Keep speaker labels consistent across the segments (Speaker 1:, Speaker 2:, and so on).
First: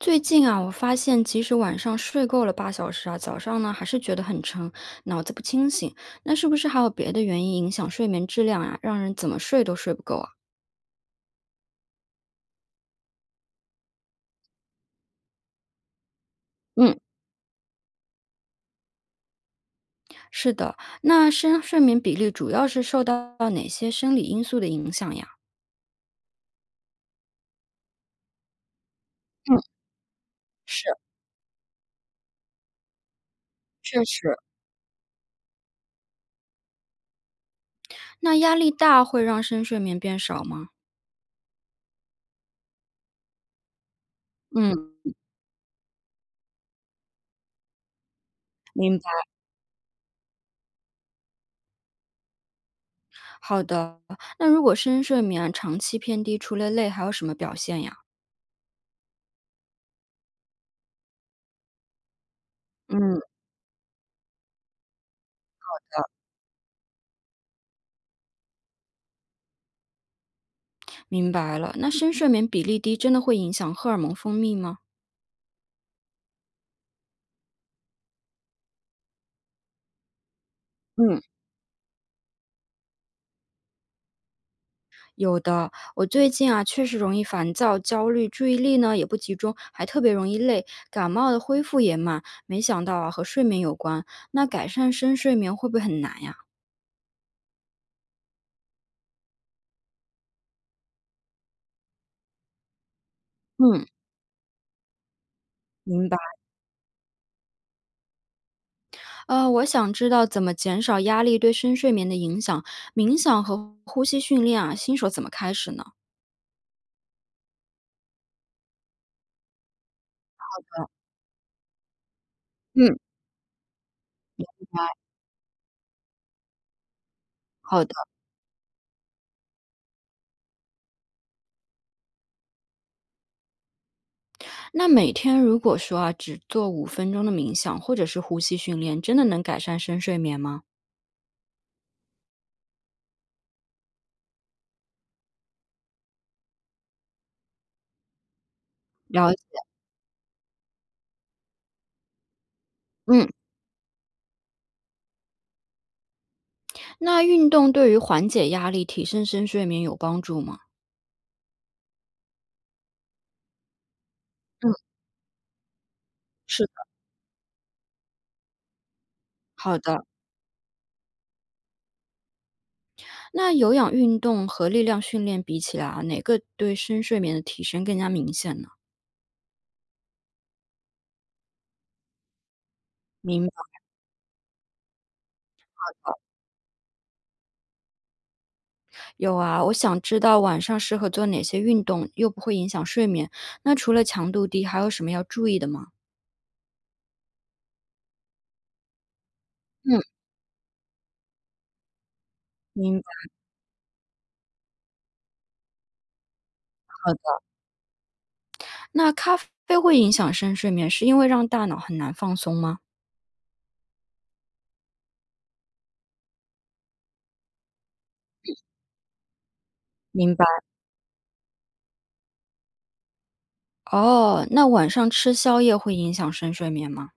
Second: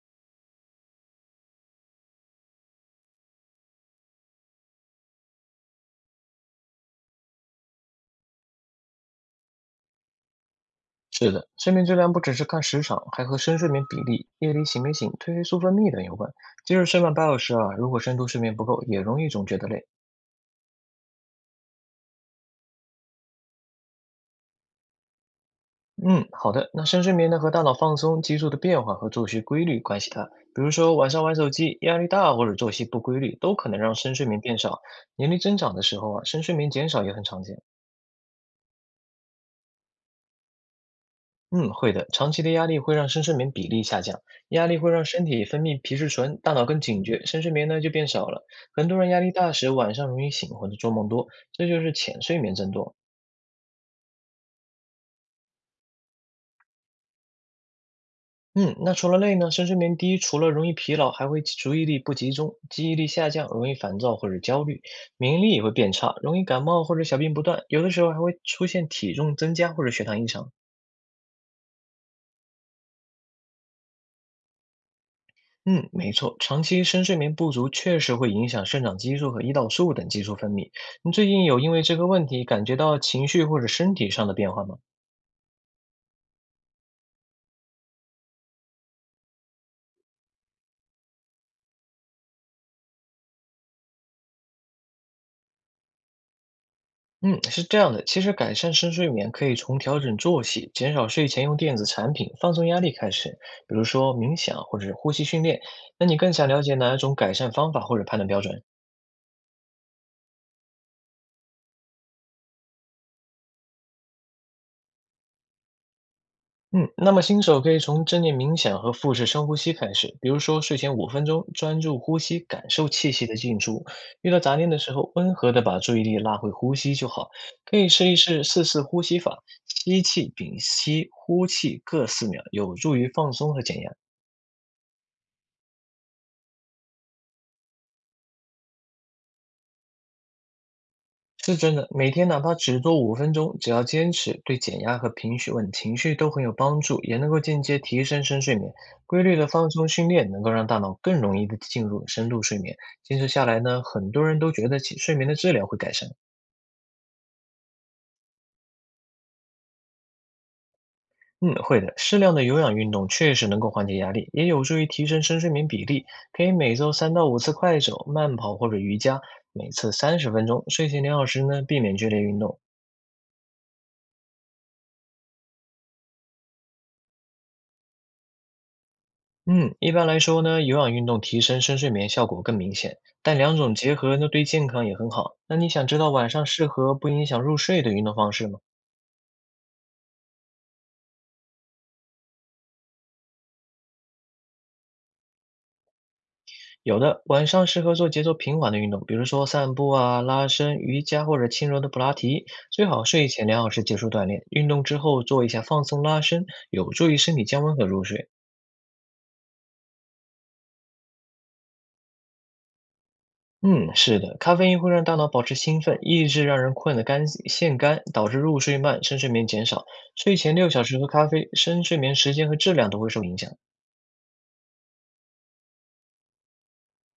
Speaker 1: 最近啊，我发现即使晚上睡够了8小时啊，早上呢还是觉得很沉，脑子不清醒。那是不是还有别的原因影响睡眠质量啊？让人怎么睡都睡不够啊？
Speaker 2: 是的，睡眠质量不只是看时长，还和深睡眠比例、夜里醒没醒、褪黑素分泌等有关。即使
Speaker 1: 嗯，
Speaker 2: 睡满8小时啊，如果深度睡眠不够，也容易总觉得累。
Speaker 1: 是的，那深睡眠比例主要是受到哪些生理因素的影响呀？
Speaker 2: 嗯，好的。那深睡眠呢，和大脑放松激素的变化和作息
Speaker 1: 嗯，
Speaker 2: 规律关系大。比如
Speaker 1: 是，
Speaker 2: 说晚上玩手机、压力大或者作息不规律，都可能让
Speaker 1: 确
Speaker 2: 深睡
Speaker 1: 实。
Speaker 2: 眠变少。年龄增长的时候啊，深睡眠减少也很常见。
Speaker 1: 那压力大会让深睡眠变少吗？
Speaker 2: 嗯，会的。长期的压力会让深睡眠比例下降，压力会
Speaker 1: 嗯，
Speaker 2: 让身体分泌皮质醇，大脑更警觉，深睡眠呢就变少了。很多
Speaker 1: 明
Speaker 2: 人
Speaker 1: 白。
Speaker 2: 压力大时晚上容易醒或者做梦多，这就是浅睡眠增多。
Speaker 1: 好的，那如果深睡眠啊长期偏低，除了累还有什么表现呀？
Speaker 2: 嗯，那除了累呢，深睡眠低除了容易疲劳，还会注意力不集中、记忆力
Speaker 1: 嗯。
Speaker 2: 下降，容易烦躁或者焦虑，免疫力也会变差，容易感冒或者小病不断，有的时候还会出现体重增加或者血糖异常。
Speaker 1: 明白了，那深睡眠比例低真的会影响荷尔蒙分泌吗？
Speaker 2: 嗯，没错，长期深睡眠不足确实会影响生长激素和胰岛素等激素分泌。你
Speaker 1: 嗯，
Speaker 2: 最近有因为这个问题感觉到情绪或者身体上的变化吗？
Speaker 1: 有的，我最近啊确实容易烦躁、焦虑，注意力呢也不集中，还特别容易累，感冒的恢复也慢。没想到啊和睡眠有关，那改善深睡眠会不会很难呀？
Speaker 2: 嗯，是这样的，其实改善深睡眠可以从调整作息、减少睡前用电子产品、放松压力开始，比如
Speaker 1: 嗯，
Speaker 2: 说冥想或者是呼吸训练。那
Speaker 1: 明
Speaker 2: 你
Speaker 1: 白。
Speaker 2: 更想了解哪一种改善方法或者判断标准？
Speaker 1: 我想知道怎么减少压力对深睡眠的影响，冥想和呼吸训练啊，新手怎么开始呢？
Speaker 2: 嗯，那么新手可以从正念冥想和腹式深呼吸开始，比如说睡前五分钟专注呼吸，感受
Speaker 1: 嗯。
Speaker 2: 气息的进出。遇到杂念的时候，温和的把注意力拉回呼吸就好。可
Speaker 1: 好
Speaker 2: 以
Speaker 1: 的。
Speaker 2: 试一试4次呼吸法，吸气、屏息、呼气各4秒，有助于放松和减压。
Speaker 1: 那每天如果说啊，只做5分钟的冥想或者是呼吸训练，真的能改善深睡眠吗？
Speaker 2: 是真的，每天哪怕只做五分钟，只要坚持，对减压和平绪稳情绪都很有帮助，也能够间接提升深睡眠。规
Speaker 1: 了
Speaker 2: 律
Speaker 1: 解。
Speaker 2: 的放松训练能够让大脑更容易的进入深度睡眠。坚
Speaker 1: 嗯，
Speaker 2: 持下来呢，很多人都觉得起睡眠的质量会改善。
Speaker 1: 那运动对于缓解压力、提升深睡眠有帮助吗？
Speaker 2: 嗯，会的，适量的有氧运动确实能够缓解压力，也有
Speaker 1: 嗯，
Speaker 2: 助于提升深睡眠比例。可以
Speaker 1: 是
Speaker 2: 每
Speaker 1: 的。
Speaker 2: 周3到5次快走、慢跑或者瑜伽，每
Speaker 1: 好
Speaker 2: 次
Speaker 1: 的，
Speaker 2: 30分钟。睡前两小时呢，避免剧烈运动，
Speaker 1: 那有氧运动和力量训练比起来啊，哪个对深睡眠的提升更加明显呢？
Speaker 2: 嗯，一般来说呢，有氧运动提升深睡眠效果更明显，但
Speaker 1: 明白
Speaker 2: 两种
Speaker 1: 了，
Speaker 2: 结合呢，对健康也很好。那你想知道晚上适合不影响入睡的运动方式吗？
Speaker 1: 有啊，我想知道晚上适合做哪些运动，又不会影响睡眠。那除了强度低，还有什么要注意的吗？
Speaker 2: 有的，晚上适合做节奏平缓的运动，比如说散步
Speaker 1: 嗯，
Speaker 2: 啊、拉伸、瑜伽或者轻柔的普拉提。最
Speaker 1: 明
Speaker 2: 好
Speaker 1: 白。
Speaker 2: 睡前两小时结束锻炼，运动之后做一下放松拉伸，有助
Speaker 1: 好
Speaker 2: 于身
Speaker 1: 的。
Speaker 2: 体降温和入睡。
Speaker 1: 那咖啡会影响深睡眠，是因为让大脑很难放松吗？
Speaker 2: 嗯，是的，咖啡因会让大脑保持兴奋，抑制让人困的干腺干，导致入睡慢、深睡眠减少。
Speaker 1: 明
Speaker 2: 睡
Speaker 1: 白。
Speaker 2: 前6小时喝咖啡，深睡眠时间和质量都会受影响。
Speaker 1: 哦，那晚上吃宵夜会影响深睡眠吗？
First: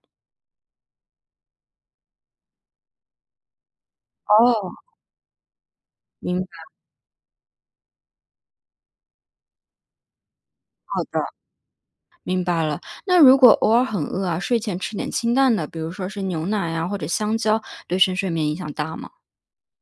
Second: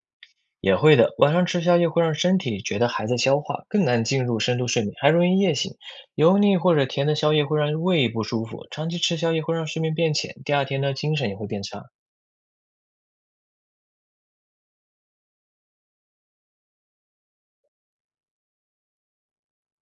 Speaker 2: 也会的，晚上吃宵夜会让身体觉得还在消化，更难进入深度
Speaker 1: 哦，
Speaker 2: 睡眠，还容易夜醒。油
Speaker 1: 明白，
Speaker 2: 腻或者甜的宵夜会让胃不舒服，长期吃宵夜会让睡眠变浅，第二天呢
Speaker 1: 好
Speaker 2: 精
Speaker 1: 的，
Speaker 2: 神也会变差。
Speaker 1: 明白了。那如果偶尔很饿啊，睡前吃点清淡的，比如说是牛奶啊或者香蕉，对深睡眠影响大吗？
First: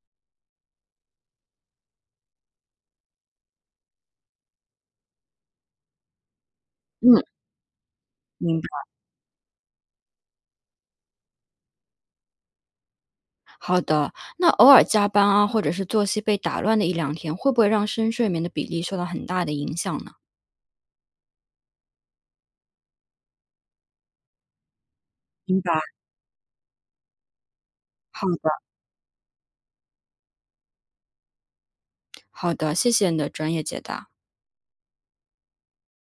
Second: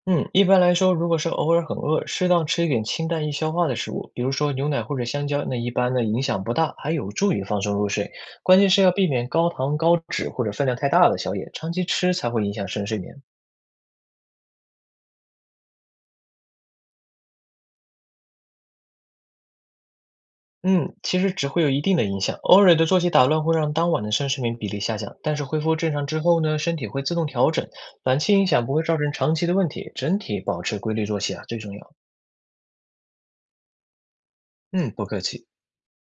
Speaker 2: 嗯，一般来说，如果是偶尔很饿，适当吃一点清淡易消化的食物，比如说牛奶或者香蕉，那一般呢影响不大，还有
Speaker 1: 嗯，
Speaker 2: 助于放松入睡。关
Speaker 1: 明
Speaker 2: 键是
Speaker 1: 白。
Speaker 2: 要避免高糖、高脂或者分量太大的宵夜，长期吃才会影响深睡眠。
Speaker 1: 好的，那偶尔加班啊，或者是作息被打乱的一两天，会不会让深睡眠的比例受到很大的影响呢？
Speaker 2: 嗯，其实只会有一定的影响，偶尔的作息打乱会让当晚的深睡眠比例下降，但是
Speaker 1: 明
Speaker 2: 恢
Speaker 1: 白。
Speaker 2: 复正常之后呢，身体会自动调整，短
Speaker 1: 好
Speaker 2: 期影
Speaker 1: 的，
Speaker 2: 响不会造成长期的问题，整体保持规律作息啊最重要。
Speaker 1: 好的，谢谢你的专业解答。
Speaker 2: 嗯，不客气。